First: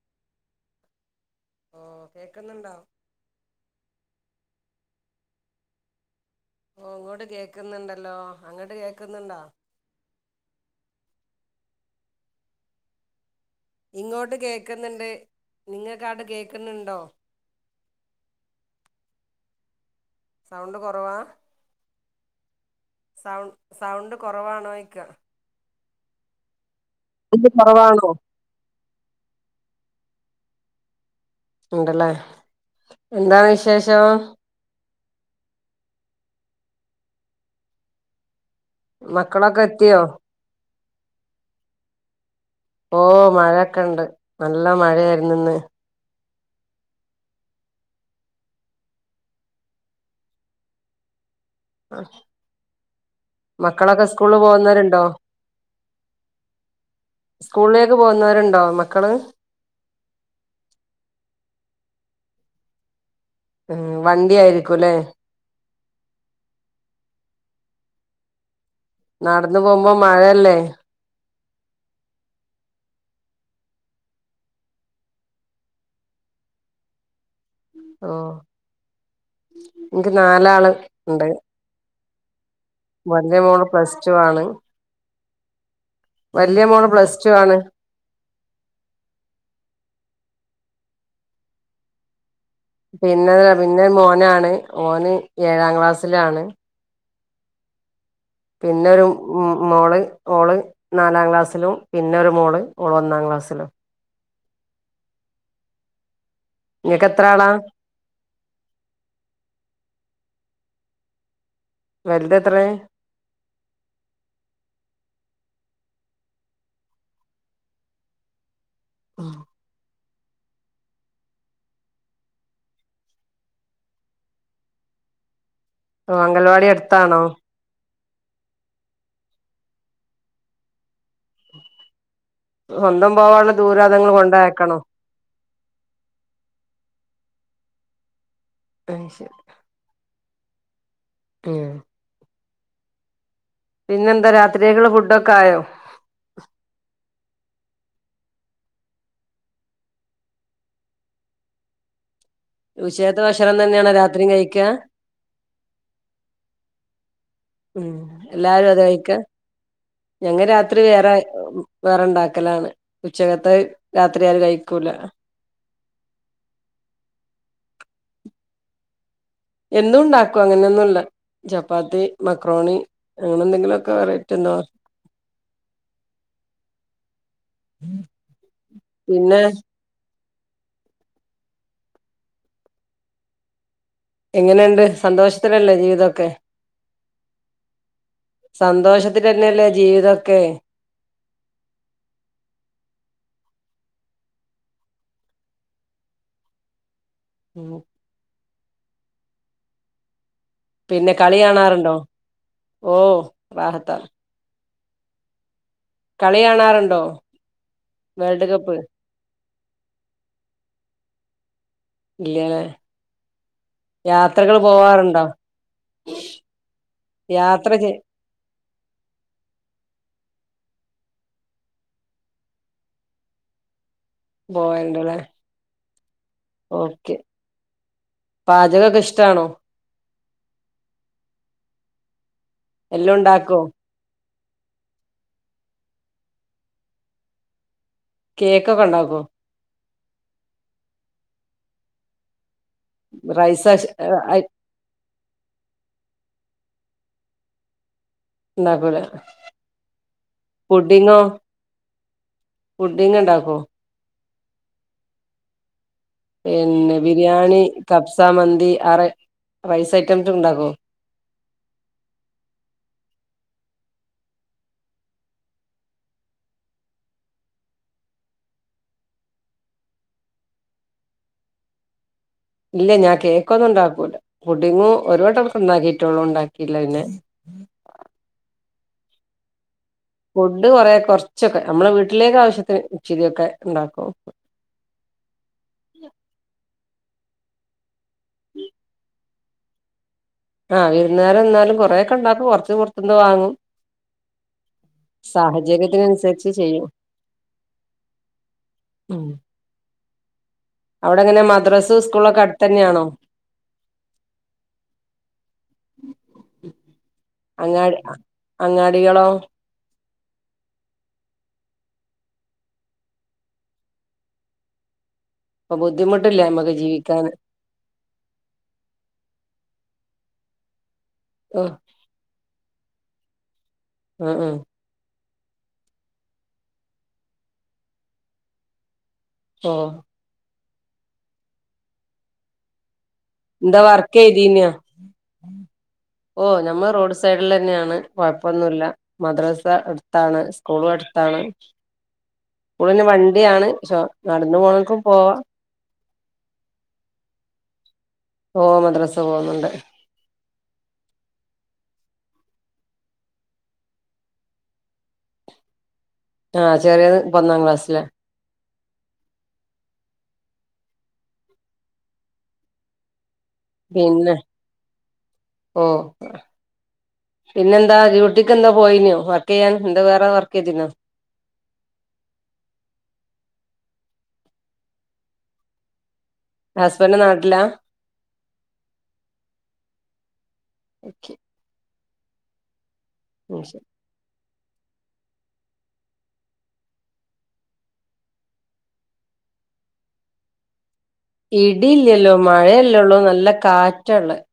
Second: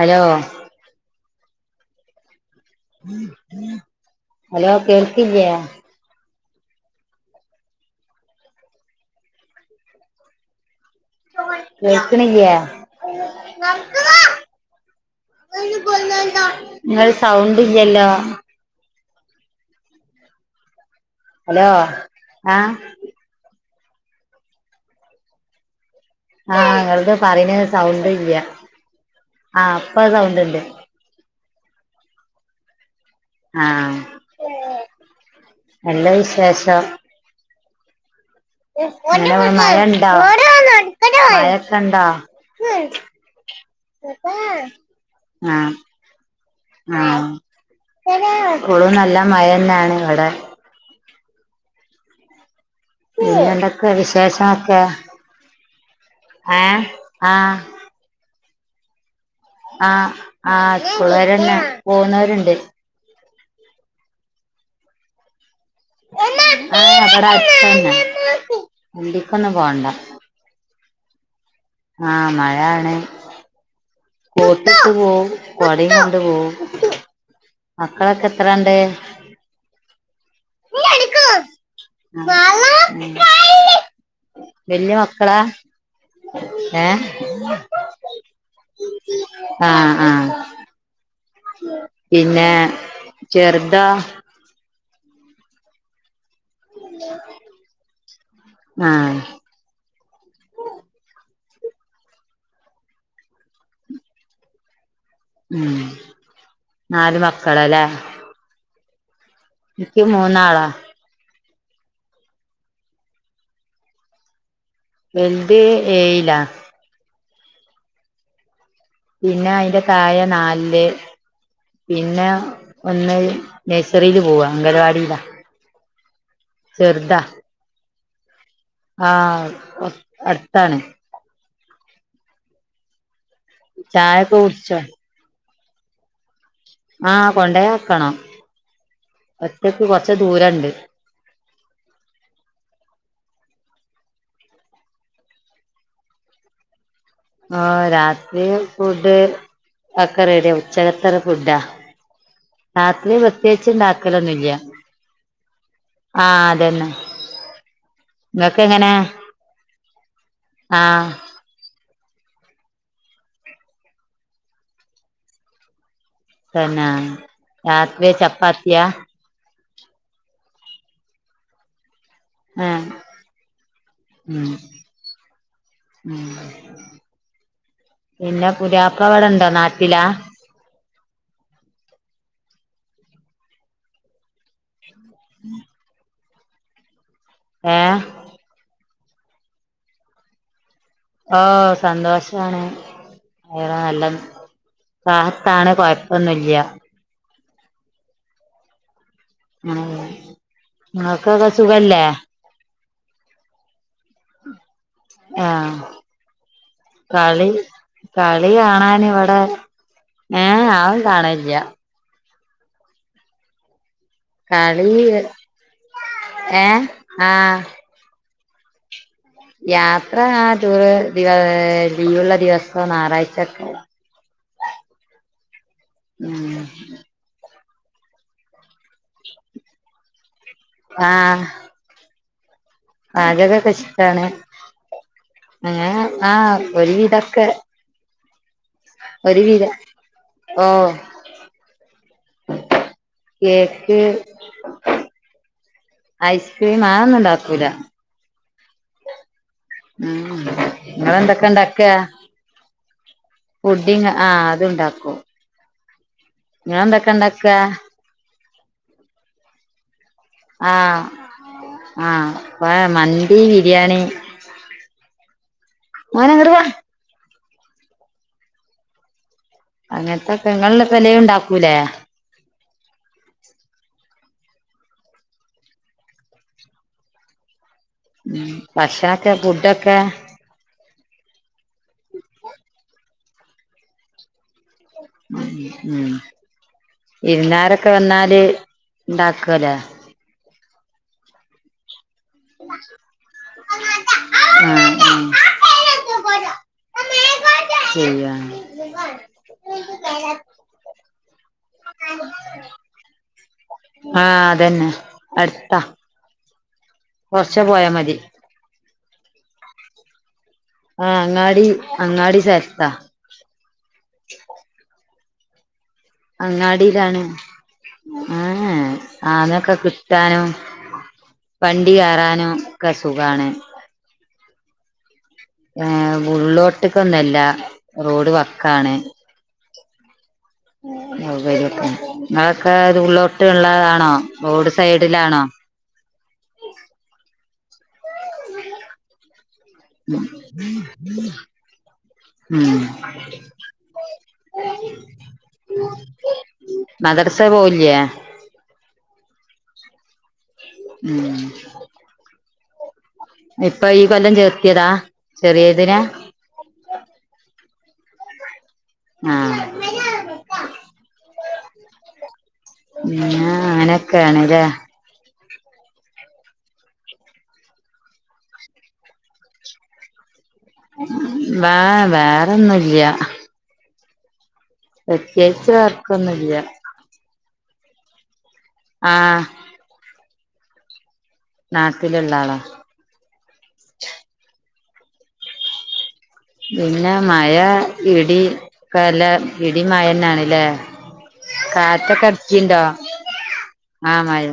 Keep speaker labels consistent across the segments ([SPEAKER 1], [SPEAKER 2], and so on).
[SPEAKER 1] Hello
[SPEAKER 2] ഓ കേക്ക്ന്നുണ്ടോ
[SPEAKER 1] hello കേൾക്കില്ല്യേ
[SPEAKER 2] ഓഹ് ഇങ്ങോണ്ട് കേക്കുന്നുണ്ടല്ലോ അങ്ങോട്ട് കേക്കുന്നുണ്ടോ
[SPEAKER 1] കേക്ക്ണില്ല്യേ ങ്ങം
[SPEAKER 2] ഇങ്ങോട്ട് കേക്ക്ന്ന്ണ്ട് നിങ്ങൾക്കാണ്ട് കേക്കുന്ന്ണ്ടോ
[SPEAKER 1] നിങ്ങൾ സൗണ്ട് ഇല്ല്യല്ലോ
[SPEAKER 2] സൗണ്ട് കൊറവാ
[SPEAKER 1] ഹലോ ആഹ്
[SPEAKER 2] സൗ സൗണ്ട് കൊറവാണോയ്ക്ക
[SPEAKER 1] ആഹ് ഇങ്ങളത് പറയ്ണെയ്
[SPEAKER 2] കുറവാണോ
[SPEAKER 1] സൗണ്ട് ഇല്ല്യ ആഹ് ഇപ്പ സൗണ്ട്ണ്ട്
[SPEAKER 2] ണ്ട്ലേ എന്താ
[SPEAKER 1] ആഹ്
[SPEAKER 2] വിശേഷം
[SPEAKER 1] നല്ല വിശേഷം എന്താവ്ടെ
[SPEAKER 2] മക്കളൊക്കെ
[SPEAKER 1] മഴ
[SPEAKER 2] എത്തിയോ
[SPEAKER 1] ഇണ്ടാ മഴൊക്കെണ്ടാ
[SPEAKER 2] ഓ മഴൊക്കെണ്ട് നല്ല മഴയായിരുന്നു ഇന്ന്
[SPEAKER 1] ആഹ് പ്പളും നല്ല മയന്നാണ് ഇവടെ
[SPEAKER 2] ആഹ്
[SPEAKER 1] പിന്നെന്തൊക്കെ വിശേഷോക്കെ
[SPEAKER 2] പോകുന്നവരുണ്ടോ
[SPEAKER 1] ഏഹ് ആഹ്
[SPEAKER 2] സ്കൂളിലേക്ക് പോകുന്നവരുണ്ടോ മക്കള്
[SPEAKER 1] ആഹ് ആഹ് സ്ക്കൂളേരെന്നെ പോകുന്നവര്ണ്ട്
[SPEAKER 2] ഉം വണ്ടി ആയിരിക്കുലേ
[SPEAKER 1] ഏഹേ ഇബടെ അട്ത്തന്നെ വണ്ടിക്കൊന്നും പോണ്ട
[SPEAKER 2] മഴല്ലേ
[SPEAKER 1] ആഹ് മഴാണ് കോട്ടിട്ട് പോവും കൊടിം കൊണ്ട് പോവും മക്കളൊക്കെ എത്രണ്ട്
[SPEAKER 2] ഇൻക്ക് നാലാള് ണ്ട് വലിയ മോൾ പ്ലസ് റ്റുവാണ്
[SPEAKER 1] വല്യെ മക്കളാ
[SPEAKER 2] മോള്
[SPEAKER 1] ഏഹ്
[SPEAKER 2] പ്ലസ് ടു ആണ്
[SPEAKER 1] അഹ് ആഹ് പിന്നെ
[SPEAKER 2] പിന്നെ
[SPEAKER 1] ചെറുതോ
[SPEAKER 2] വരുന്നെ മോനാണ് ഓൻ ഏഴാം ക്ലാസ്സിലാണ്
[SPEAKER 1] [inaudible]
[SPEAKER 2] പിന്നെരു
[SPEAKER 1] ആഹ്
[SPEAKER 2] മ് മ് മോള് ഓള് നാലാം ക്ലാസ്സിലും പിന്നെരു മോള് ഓൾ ഒന്നാം ക്ലാസ്സിലും
[SPEAKER 1] ഉം
[SPEAKER 2] നിങ്ങക്ക്
[SPEAKER 1] നാല്
[SPEAKER 2] എത്ര ആളാ
[SPEAKER 1] മക്കള്ല്ലേ ഇനിക്ക് മൂന്നാളാ
[SPEAKER 2] വൽതെത്രേ
[SPEAKER 1] വെൽത് ഏഴില പിന്നെ അയിന്റെ താഴെ നാലില് പിന്നെ ഒന്ന് നഴ്സറിയിൽ പോവാ അംഗൽവാടിയിലാ
[SPEAKER 2] ഓ അംഗൽവാടി എട്ത്താണോ
[SPEAKER 1] അഹ് അ അടുത്താണ്
[SPEAKER 2] സ്വന്തം പോവാള്ള ദൂര അതോ ങ്ങൾ
[SPEAKER 1] ചായൊക്കെ
[SPEAKER 2] കൊണ്ടയക്കണോ
[SPEAKER 1] കുടിച്ചോ അഹ് കൊണ്ടോയക്കണം
[SPEAKER 2] ആയ് ശെരി
[SPEAKER 1] ഒറ്റക്ക് കൊറച്ച് ദൂരണ്ട്
[SPEAKER 2] ഉം പിന്നെന്താ രാത്രിേക്കെക്ക്ള്ള ഫുഡൊക്കെ ആയോ
[SPEAKER 1] അഹ് രാത്രിയിലെ ഫുഡ് ഒക്കെ ററെഡിയാ ഉച്ചകത്തൊരു ഫുഡാ രാത്രി
[SPEAKER 2] ഉച്ചക്കത്തെ ഭക്ഷണം
[SPEAKER 1] പ്രത്യേകിച്ച്
[SPEAKER 2] തന്നെയാണോ രാത്രിയും
[SPEAKER 1] ണ്ടാക്കലൊന്നില്ല
[SPEAKER 2] കഴിക്കാ
[SPEAKER 1] അഹ് അതന്നെ
[SPEAKER 2] ഉം
[SPEAKER 1] ങ്ങക്ക്
[SPEAKER 2] എല്ലാരും അത്
[SPEAKER 1] എങ്ങനെ
[SPEAKER 2] കഴിക്കാ ഞങ്ങ രാത്രി
[SPEAKER 1] ആഹ്
[SPEAKER 2] വേറെ വേറെണ്ടാക്കലാണ് ഉച്ചകത്തെ രാത്രി ആരു കഴിക്കൂല
[SPEAKER 1] തന്നെ രാത്രിയ് ചപ്പാത്തിയാ
[SPEAKER 2] എന്തും ണ്ടാക്കും അങ്ങനെയൊന്നുല്ല ചപ്പാത്തി മക്രോണി
[SPEAKER 1] ആഹ്
[SPEAKER 2] അങ്ങനെന്തെങ്കിലൊക്കെ വെറൈറ്റി
[SPEAKER 1] ഉം
[SPEAKER 2] എന്തോ
[SPEAKER 1] ഉം പിന്നെ
[SPEAKER 2] പിന്നെ
[SPEAKER 1] പുതിയാപ്ലവ്ടെണ്ടോ നാട്ടിലാ
[SPEAKER 2] എങ്ങനൊണ്ട് സന്തോഷത്തിലല്ലേ ജീവിതൊക്കെ
[SPEAKER 1] ഏഹ്
[SPEAKER 2] സന്തോഷത്തിലന്നെല്ലേ ജീവിതൊക്കെ
[SPEAKER 1] ഓഹ് സന്തോഷാണ് ഖൈർ നല്ല റാഹത്താണ് കൊഴപ്പൊന്നുല്ലൃ
[SPEAKER 2] ഉ
[SPEAKER 1] ഉം
[SPEAKER 2] പിന്നെ കളി
[SPEAKER 1] നിങ്ങൾക്കൊക്കെ
[SPEAKER 2] കാണാറുണ്ടോ
[SPEAKER 1] സുഖല്ലേ
[SPEAKER 2] ഓ റാഹത്താണ്
[SPEAKER 1] അ
[SPEAKER 2] കളി കാണാറുണ്ടോ
[SPEAKER 1] കളി
[SPEAKER 2] വേൾഡ് കപ്പ്
[SPEAKER 1] കളികാണാൻ ഇവിടെ ഏ ഞാൻ കാണലില്ല
[SPEAKER 2] ഇല്ലാലേ യാത്രകൾ
[SPEAKER 1] കളി
[SPEAKER 2] പോവാറുണ്ടോ
[SPEAKER 1] ഏ ആഹ്
[SPEAKER 2] യാത്ര ചെ
[SPEAKER 1] യാത്ര ആ ദൂരെ ദിവ ലീവൊള്ള ദിവസം നാറാഴ്ചയൊക്കെ
[SPEAKER 2] ബോയണ്ടലേ
[SPEAKER 1] ഉം
[SPEAKER 2] ഓക്കെ പാചകകൊക്കെ ഇഷ്ടാണോ
[SPEAKER 1] ആ
[SPEAKER 2] എല്ലാം ഉണ്ടാക്കോ
[SPEAKER 1] പാചകകൊക്കെ ഇഷ്ടാണ് അങ്ങനെ ആ ഒരു വിധൊക്കെ
[SPEAKER 2] കേക്കൊക്കെ ഉണ്ടാക്കോ
[SPEAKER 1] ഒരുവിധം ഓ
[SPEAKER 2] റൈസാസ് ഓ ഐ
[SPEAKER 1] ഐസ്ക്രീം ആ ഒന്നും ഒണ്ടാക്കൂല.
[SPEAKER 2] ഇണ്ടാകൂല.
[SPEAKER 1] ഉം ഇങ്ങളെന്തൊക്കെണ്ടാക്ക
[SPEAKER 2] ഫുഡിങ്ങ് ഇണ്ടാക്കും.
[SPEAKER 1] ഫുഡിങ്ങ് ആ അതുണ്ടാക്കും.
[SPEAKER 2] പിന്നെ
[SPEAKER 1] നിങ്ങളെന്തൊക്കെ ഇണ്ടാക്ക
[SPEAKER 2] ബിരിയാണി കപ്സാ മന്തി ആറെ റൈസ് ഐറ്റംസ് ഉണ്ടാക്കും
[SPEAKER 1] ആ അപ്പ മന്തി ബിരിയാണി. മോന് എങ്ങോട്ടുപോവാ അങ്ങനത്തെ പെങ്ങള് പെല ഉണ്ടാക്കൂലേ
[SPEAKER 2] ഇല്ല ഞാൻ കേക്കൊന്നും ഉണ്ടാക്കൂല പുടിങ്ങും ഒരു വട്ടൊണ്ടാക്കിട്ടൊള്ളൂ ഉണ്ടാക്കില്ല പിന്നെ.
[SPEAKER 1] ഉം ഭക്ഷണൊക്കെ ഫുഡൊക്കെ
[SPEAKER 2] ഫുഡ് കൊറെ കൊറച്ചൊക്കെ നമ്മെളെ വീട്ടിലേക്ക് ആവശ്യത്തിന് ഇച്ചിരിയൊക്കെ ഉണ്ടാക്കും.
[SPEAKER 1] ഉം ഉം വിരുന്നാരൊക്കെ വന്നാല് ഇണ്ടാക്കലേ
[SPEAKER 2] ആ വിരുന്നാര് വന്നാലും കുറെയൊക്ക് യൊണ്ടാക്കും കൊറച്ച് പൊറത്തുന്ന് വാങ്ങും
[SPEAKER 1] ആഹ് ആഹ്
[SPEAKER 2] സാഹചര്യത്തിനനുസരിച്ച് ചെയ്യും.
[SPEAKER 1] ചെയ്യാം
[SPEAKER 2] അവിടെങ്ങനാ മദ്രസ് സ്കൂളൊക്കെ അടുത്ത് തന്നെയാണോ
[SPEAKER 1] ആ അതന്നെ അടുത്താ. കൊറച്ചേ പോയാ
[SPEAKER 2] അങ്ങാടി
[SPEAKER 1] മതി
[SPEAKER 2] അങ്ങാടികളോ
[SPEAKER 1] ആ അങ്ങാടി അങ്ങാടി ചേത്താ.
[SPEAKER 2] അപ്പ ബുദ്ധിമുട്ടില്ല ഞമ്മക്ക് ജീവിക്കാന്.
[SPEAKER 1] ആ ഏ സാധനൊക്കെ കിട്ടാനും പണി. ക്കു കേറാനും ഒക്കെ സുഖാണ്.
[SPEAKER 2] ഉ ഉം
[SPEAKER 1] ആ ഉള്ളോട്ടുക്കൊന്നല്ല റോഡ് വക്കാണ്.
[SPEAKER 2] ഓ
[SPEAKER 1] മൊബൈലു വെക്കാൻ ഇങ്ങളൊക്കെ
[SPEAKER 2] എന്താ
[SPEAKER 1] ഉള്ളോട്ടുള്ളതാണോ
[SPEAKER 2] വർക്ക് ചെയ്തീനോ
[SPEAKER 1] റോഡ് സൈഡിലാണോ
[SPEAKER 2] ഓ നമ്മള് റോഡ് സൈഡിലന്നെയാണ് കൊഴപ്പൊന്നുല്ലാ. മദ്രസാ അടുത്താണ് സ്കൂളും അടുത്താണ്.
[SPEAKER 1] ഉം
[SPEAKER 2] സ്കൂളിന് വണ്ടിയാണ് ശോ നടന്നു പോണോൽക്കും പോവാം.
[SPEAKER 1] മദ്രസേൽ പോവലില്ലേ
[SPEAKER 2] ഓ മദ്രസേ പോകുന്നുണ്ട്.
[SPEAKER 1] ഉം ഇപ്പൊ ഈ കൊല്ലം ചേർത്തിയതാ ചെറിയതിനെ.
[SPEAKER 2] ആഹ് ചെറിയത് ഇപ്പൊന്നാം ക്ലാസ്സിലാ
[SPEAKER 1] ആഹ് പിന്നെ
[SPEAKER 2] പിന്നെ
[SPEAKER 1] അങ്ങനെയൊക്കെയാണ്ല്ലേ
[SPEAKER 2] ഓഹ് പിന്നെന്താ ഡ്യൂട്ടിക്കെന്തോ പോയിനോ വർക്കെയ്യാൻ എന്താ വേറെ വർക്കെയ്തിനോ?
[SPEAKER 1] വാ വേറൊന്നുല്ലാ പ്രത്യേയിച്ച് വർക്കൊന്നുല്ലാ
[SPEAKER 2] ഹസ്ബൻഡ് നാട്ടിലാ
[SPEAKER 1] ആഹ്
[SPEAKER 2] ഓക്കെ
[SPEAKER 1] നാട്ടില്ള്ള ആളാ
[SPEAKER 2] ഉം ശെ
[SPEAKER 1] പിന്നെ മഴ ഇടി കലാ ഇടി മഴന്നാണ്ല്ലേ? കാറ്റൊക്കെ
[SPEAKER 2] ഇടിയില്ലല്ലോ
[SPEAKER 1] അടിച്ചീണ്ടോ
[SPEAKER 2] മഴയല്ലേള്ളൂ നല്ല
[SPEAKER 1] ആഹ്
[SPEAKER 2] കാറ്റാള്ളെ
[SPEAKER 1] മഴ്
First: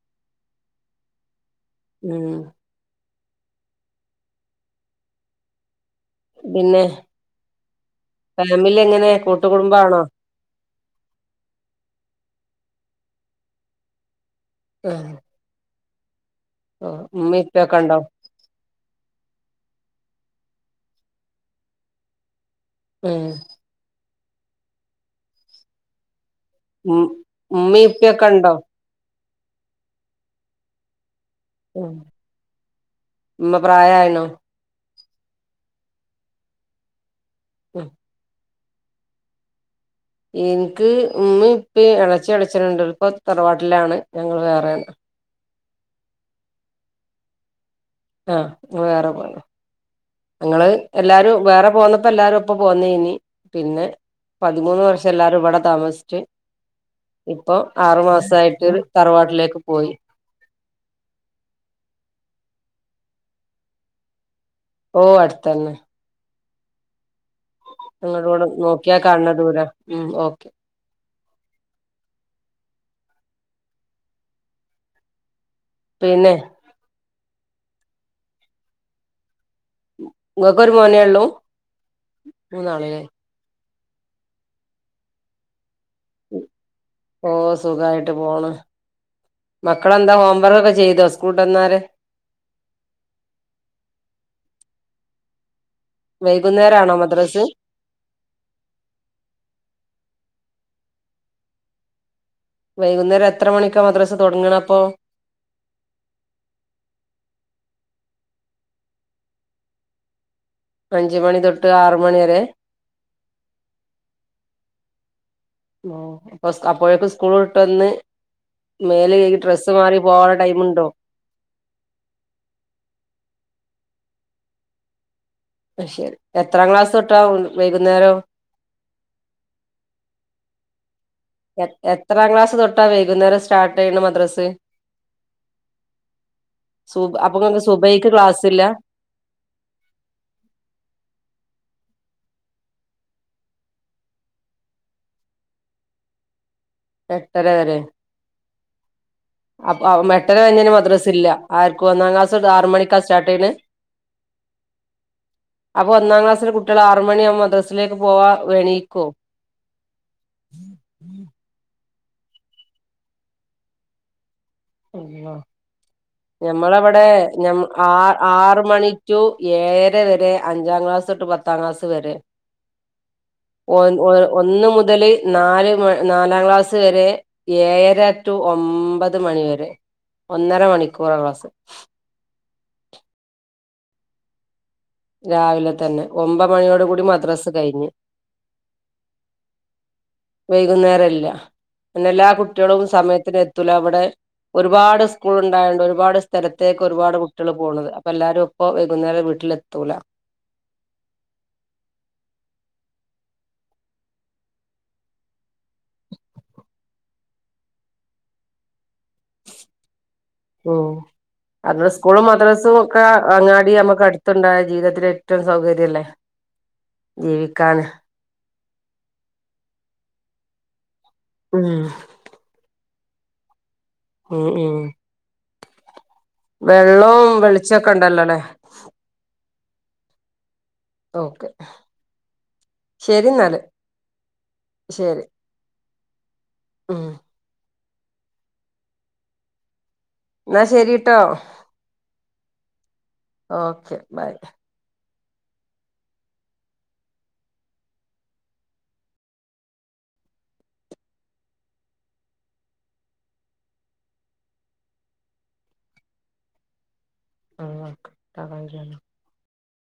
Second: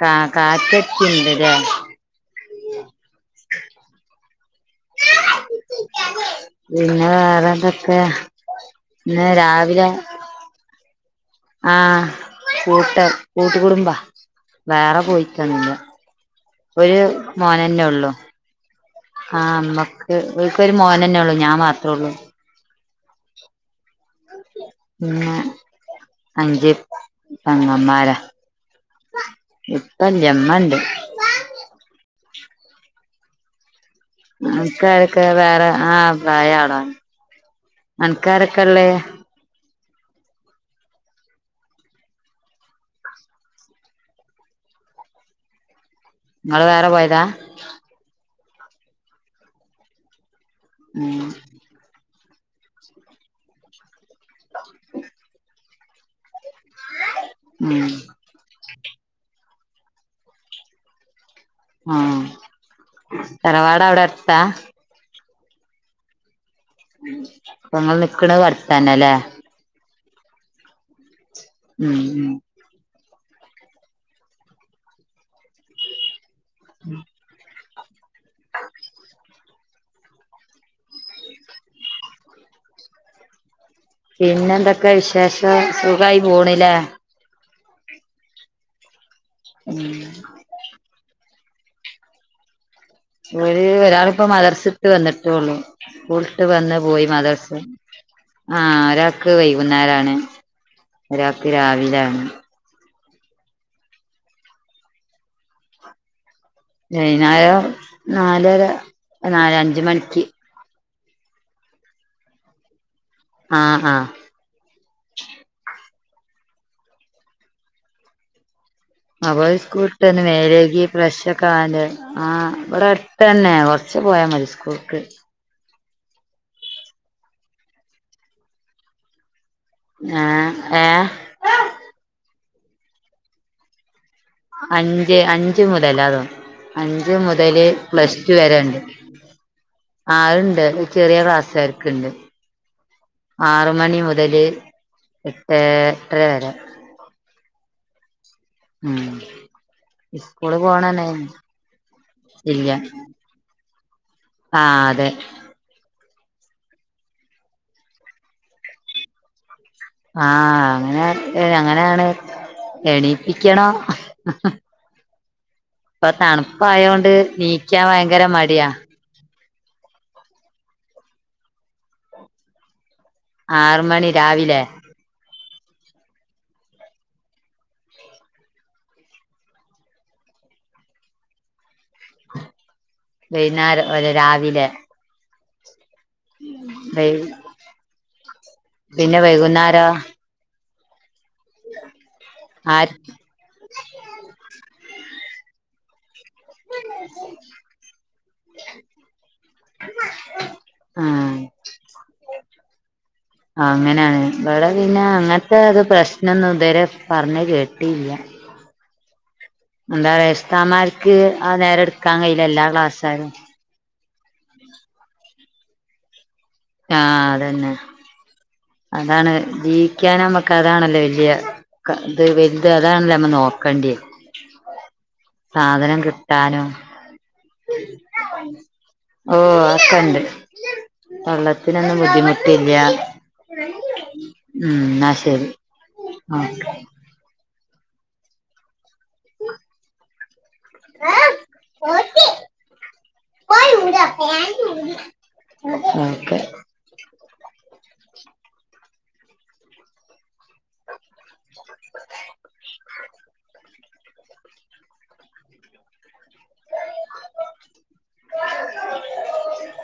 [SPEAKER 1] കാ കാറ്റൊക്ക്യെണ്ട്ല്ലെ
[SPEAKER 2] ഉം
[SPEAKER 1] പിന്നെ വേറെന്തൊക്കെ
[SPEAKER 2] ഫാമിലി എങ്ങനെ
[SPEAKER 1] പിന്നെ രാവിലെ
[SPEAKER 2] കൂട്ടുകുടുംബാണോ
[SPEAKER 1] ആഹ് കൂട്ട് കൂട്ടുകുടുംബാ
[SPEAKER 2] ആ
[SPEAKER 1] വേറെ പോയിട്ടൊന്നുല്ല
[SPEAKER 2] ഓ
[SPEAKER 1] ഒര്
[SPEAKER 2] ഉമ്മീം ഉപ്പയൊക്കെ
[SPEAKER 1] മോനന്നെ
[SPEAKER 2] ഉണ്ടോ
[SPEAKER 1] ഉള്ളു ആഹ് ഇമ്മക്ക് ഓല്ക്കൊര് മോനന്നെ ഇള്ളൂ ഞാൻ മാത്രോള്ളൂ
[SPEAKER 2] ഉം
[SPEAKER 1] പിന്നെ അഞ്ച്
[SPEAKER 2] ഉം ഉമ്മീം
[SPEAKER 1] പെങ്ങമാരാ
[SPEAKER 2] ഇപ്പിയൊക്കെ ഉണ്ടോ
[SPEAKER 1] ഇപ്പല്ലാ ഇമ്മണ്ട്
[SPEAKER 2] ആഹ് ഇമ്മ പ്രായായിണോ
[SPEAKER 1] അന്ക്കാരൊക്കെ വേറെ ആഹ് പ്രായാളാ അന്ക്ക് ആരൊക്കള്ളെ
[SPEAKER 2] ഇന്ക്ക് ഉമ്മിം ഉപ്പിം എളെച്ചിം എളെച്ചനുണ്ട് ഓല് ഇപ്പം തറവാട്ട്ലാണ് ഞങ്ങള് വേറേണ്
[SPEAKER 1] ഇങ്ങള് വേറെ പോയതാ
[SPEAKER 2] ആഹ് ഞങ്ങള് വേറെ പോയതാ ഞങ്ങള്
[SPEAKER 1] ഉം
[SPEAKER 2] എല്ലാരും വേറെ പോന്ന പ്പം എല്ലാരും ഒപ്പം പോന്നേനി പിന്നെ പതിമൂന്ന് വർഷം എല്ലാരും ഇവടെ താമസ്ച്ച് ഇപ്പൊ
[SPEAKER 1] ഉം
[SPEAKER 2] ആറു മാസായിട്ടോല് തറവാട്ട്ലേക്ക് പോയി
[SPEAKER 1] ആഹ് തറവാട് അവടെ അട്ത്താ
[SPEAKER 2] ഓഹ് അട്ത്തന്നെ
[SPEAKER 1] ഇപ്പങ്ങൾ
[SPEAKER 2] ഞങ്ങടെ
[SPEAKER 1] നിക്ക്ണവു
[SPEAKER 2] ഇവിടെ നോക്കിയാ
[SPEAKER 1] അട്ത്തന്നെല്ലേ
[SPEAKER 2] കാണണ ദൂരാ ഉം ഓക്കെ
[SPEAKER 1] ഉം ഉം
[SPEAKER 2] പിന്നെ
[SPEAKER 1] ഉം
[SPEAKER 2] ഇങ്ങക്കൊര് മോനേ ഇള്ളൂ മൂന്നാള്ല്ലേ
[SPEAKER 1] പിന്നെന്തൊക്കെ വിശേഷം സുഖായി പോണ്ല്ലേ
[SPEAKER 2] ഓഹ് സുഖായിട്ട് പോണ് മക്കളെന്താ ഹോംവർക്കൊക്കെ ചെയ്തോ സ്കൂൾട്ടെന്നാരെ
[SPEAKER 1] ഒര് ഒരാള്പ്പം മദ്രസ്സ്ട്ട് വന്ന്ട്ടോള്ളു സ്കൂൾട്ട് വന്ന്
[SPEAKER 2] വൈകുന്നേരാണോ
[SPEAKER 1] പോയി
[SPEAKER 2] മദ്രസ്
[SPEAKER 1] മദർസ് ആഹ് ഒരാക്ക് വൈകുന്നേരാണ് ഒരാക്ക് രാവിലാണ്
[SPEAKER 2] വൈകുന്നേരം എത്ര മണിക്കാ മദ്രസ തെടങ്ങ്ണെ അപ്പം
[SPEAKER 1] വൈന്നാരം നാലര നാല അഞ്ചുമണിക്ക്യി
[SPEAKER 2] അഞ്ചുമണി തൊട്ട് ആറുമണി വരെ
[SPEAKER 1] ആഹ് ആഹ്
[SPEAKER 2] [unintelligible] അപ്പൊ സ് അപ്പോഴേക്കും സ്കൂള് വിട്ടെന്ന് മേല് കഴ്കി ഡ്രസ്സ് മാറി പോവാള്ളെ ടൈമ്ണ്ടോ
[SPEAKER 1] ക്കാല് ആഹ് ഇവടെ അട്ത്തന്നെ കൊറച്ച് പോയാ മതി സ്കൂൾക്ക്
[SPEAKER 2] അയ്ശെരി എത്രാം ക്ലാസ്തൊട്ടാ വൈകുന്നേരം?
[SPEAKER 1] ആഹ് ഏഹേ?
[SPEAKER 2] എ എത്രാം ക്ലാസ്തൊട്ടാ വൈകുന്നേരം സ്റ്റാർട്ടെയ്യ്ണ മദ്രസ്?
[SPEAKER 1] അഞ്ച് അഞ്ച് മുതല തൊടങ്ങു അഞ്ച്
[SPEAKER 2] സുബ് അപ്പൊ ഇങ്ങക്ക്
[SPEAKER 1] മുതല്
[SPEAKER 2] സുബൈക്ക്
[SPEAKER 1] പ്ലസ്ടു
[SPEAKER 2] ക്ലാസ് ഇല്ല
[SPEAKER 1] വെരേണ്ട് ആഹാ അഹ്ണ്ട് ചെറിയ ക്ലാസാർക്ക്ണ്ട് ആറ് മണി മുതല് എട്ടേ എട്ടരവരെ
[SPEAKER 2] എട്ടര വരെ?
[SPEAKER 1] ഉം
[SPEAKER 2] അപ്പം എട്ടര കഴിഞാ
[SPEAKER 1] സ്കൂള്
[SPEAKER 2] പിന്നെ
[SPEAKER 1] പോണന്നേ
[SPEAKER 2] മദ്രസില്ല ആര്ക്കും ഒന്നാം ക്ലാസൊട്ട്
[SPEAKER 1] ഇല്ല
[SPEAKER 2] ആറ് മണിക്കാ സ്റ്റാർ്ട്ടെയ്ണെ? [unintelligible]
[SPEAKER 1] ആഹ് അതെ
[SPEAKER 2] അപ്പൊ ഒന്നാം ക്ലാസ്സിലെ കുട്ടിയള് ആറു മണിയാവുമ്പോ മദ്രസിലേക്ക് പോവാ എണീക്കോ?
[SPEAKER 1] ആഹ അങ്ങനെ അങ്ങനേണ് എണീപ്പിക്കണം
[SPEAKER 2] അള്ളാ
[SPEAKER 1] ഇപ്പൊ
[SPEAKER 2] ഞമ്മളെവടെ
[SPEAKER 1] തണുപ്പായോണ്ട്
[SPEAKER 2] ഞമ
[SPEAKER 1] നീക്കാൻ
[SPEAKER 2] ആ
[SPEAKER 1] ഭയങ്കര
[SPEAKER 2] ആറു
[SPEAKER 1] മടിയാ
[SPEAKER 2] മണി റ്റു ഏഴെര വെരെ അഞ്ചാം ക്ലാസൊട്ട് പത്താം ക്ലാസ് വെരെ. ഒ
[SPEAKER 1] ആറ്
[SPEAKER 2] ഒ
[SPEAKER 1] മണി രാവിലെ
[SPEAKER 2] ഒന്ന് മുതല് നാല് നാലാം ക്ലാസ് വെരെ ഏഴര റ്റു ഒമ്പത് മണിവരെ. ഒന്നര മണിക്കൂറാ ക്ലാസ്
[SPEAKER 1] വെയ്ന്നാരം ഓലെ രാവിലെ?
[SPEAKER 2] രാവിലെ തന്നെ ഒമ്പമണിയോട് കൂടി
[SPEAKER 1] വൈ
[SPEAKER 2] മദ്രസ് കഴിഞ്ഞ്
[SPEAKER 1] പിന്നെ വൈകുന്നാരോ?
[SPEAKER 2] വൈകുന്നേരെല്ല പിന്നെ എല്ലാ കുട്ടിയളും
[SPEAKER 1] ആര്
[SPEAKER 2] സമയത്തിന് എ ത്തൂല ഇവടെ ഒരുപാട് സ്കൂള്ണ്ടായോണ്ട് ഒരുപാട് സ്ഥലത്തേക്കൊരുപാട് കുട്ടിയള് പോണത് അപ്പൊ എല്ലാരും ഒപ്പം വൈകുന്നേരം വീട്ടിലെത്തൂല.
[SPEAKER 1] ആഹാ ആഹ് അങ്ങനേണ് ഇബടെ പിന്നെ അങ്ങൻത്തെ ഒരു പ്രശ്നൊന്നും ഇതെരെ പറഞേ കേട്ടില്ല. എന്താര
[SPEAKER 2] ഉം. അവിടെ സ്കൂളും
[SPEAKER 1] എല്ലാ
[SPEAKER 2] മദ്രസും ഒക്കെ
[SPEAKER 1] ക്ലാസ്സാരും
[SPEAKER 2] അങ്ങാടി ഞമ്മക്ക് അട ത്ത്ണ്ടായാ ജീവിതത്തില് ഏറ്റവും സൗകര്യയെല്ലേ?
[SPEAKER 1] ആഹ് അതന്നെ. അതാണ് ജീവിക്കാനമ്മക്ക് അതാണല്ലോ വല്ല്യ
[SPEAKER 2] ഉം
[SPEAKER 1] ക ഇത് വെൽത് അതാണല്ലോ നമ്മള് നോക്കേണ്ടിയെ?
[SPEAKER 2] ഉം. ഉം
[SPEAKER 1] കിട്ടാനോ
[SPEAKER 2] വെള്ളവും വെളിച്ചൊക്കെണ്ടല്ലോ ലേ?
[SPEAKER 1] ഓഹ് അഹെക്കെണ്ട്.
[SPEAKER 2] ഓക്കെ
[SPEAKER 1] വെള്ളത്തിനൊന്നും ബുദ്ധിമുട്ടില്ല്യ
[SPEAKER 2] ശരി എന്നാല്
[SPEAKER 1] ഉം ഇന്നാ
[SPEAKER 2] ശരി
[SPEAKER 1] ശെരി. ആഹാ
[SPEAKER 2] ഉം.
[SPEAKER 1] [inaudible]
[SPEAKER 2] ഇന്നാ ശെരീട്ടോ ഓക്കെ ബൈ
[SPEAKER 1] ഓക്കെ [inaudible]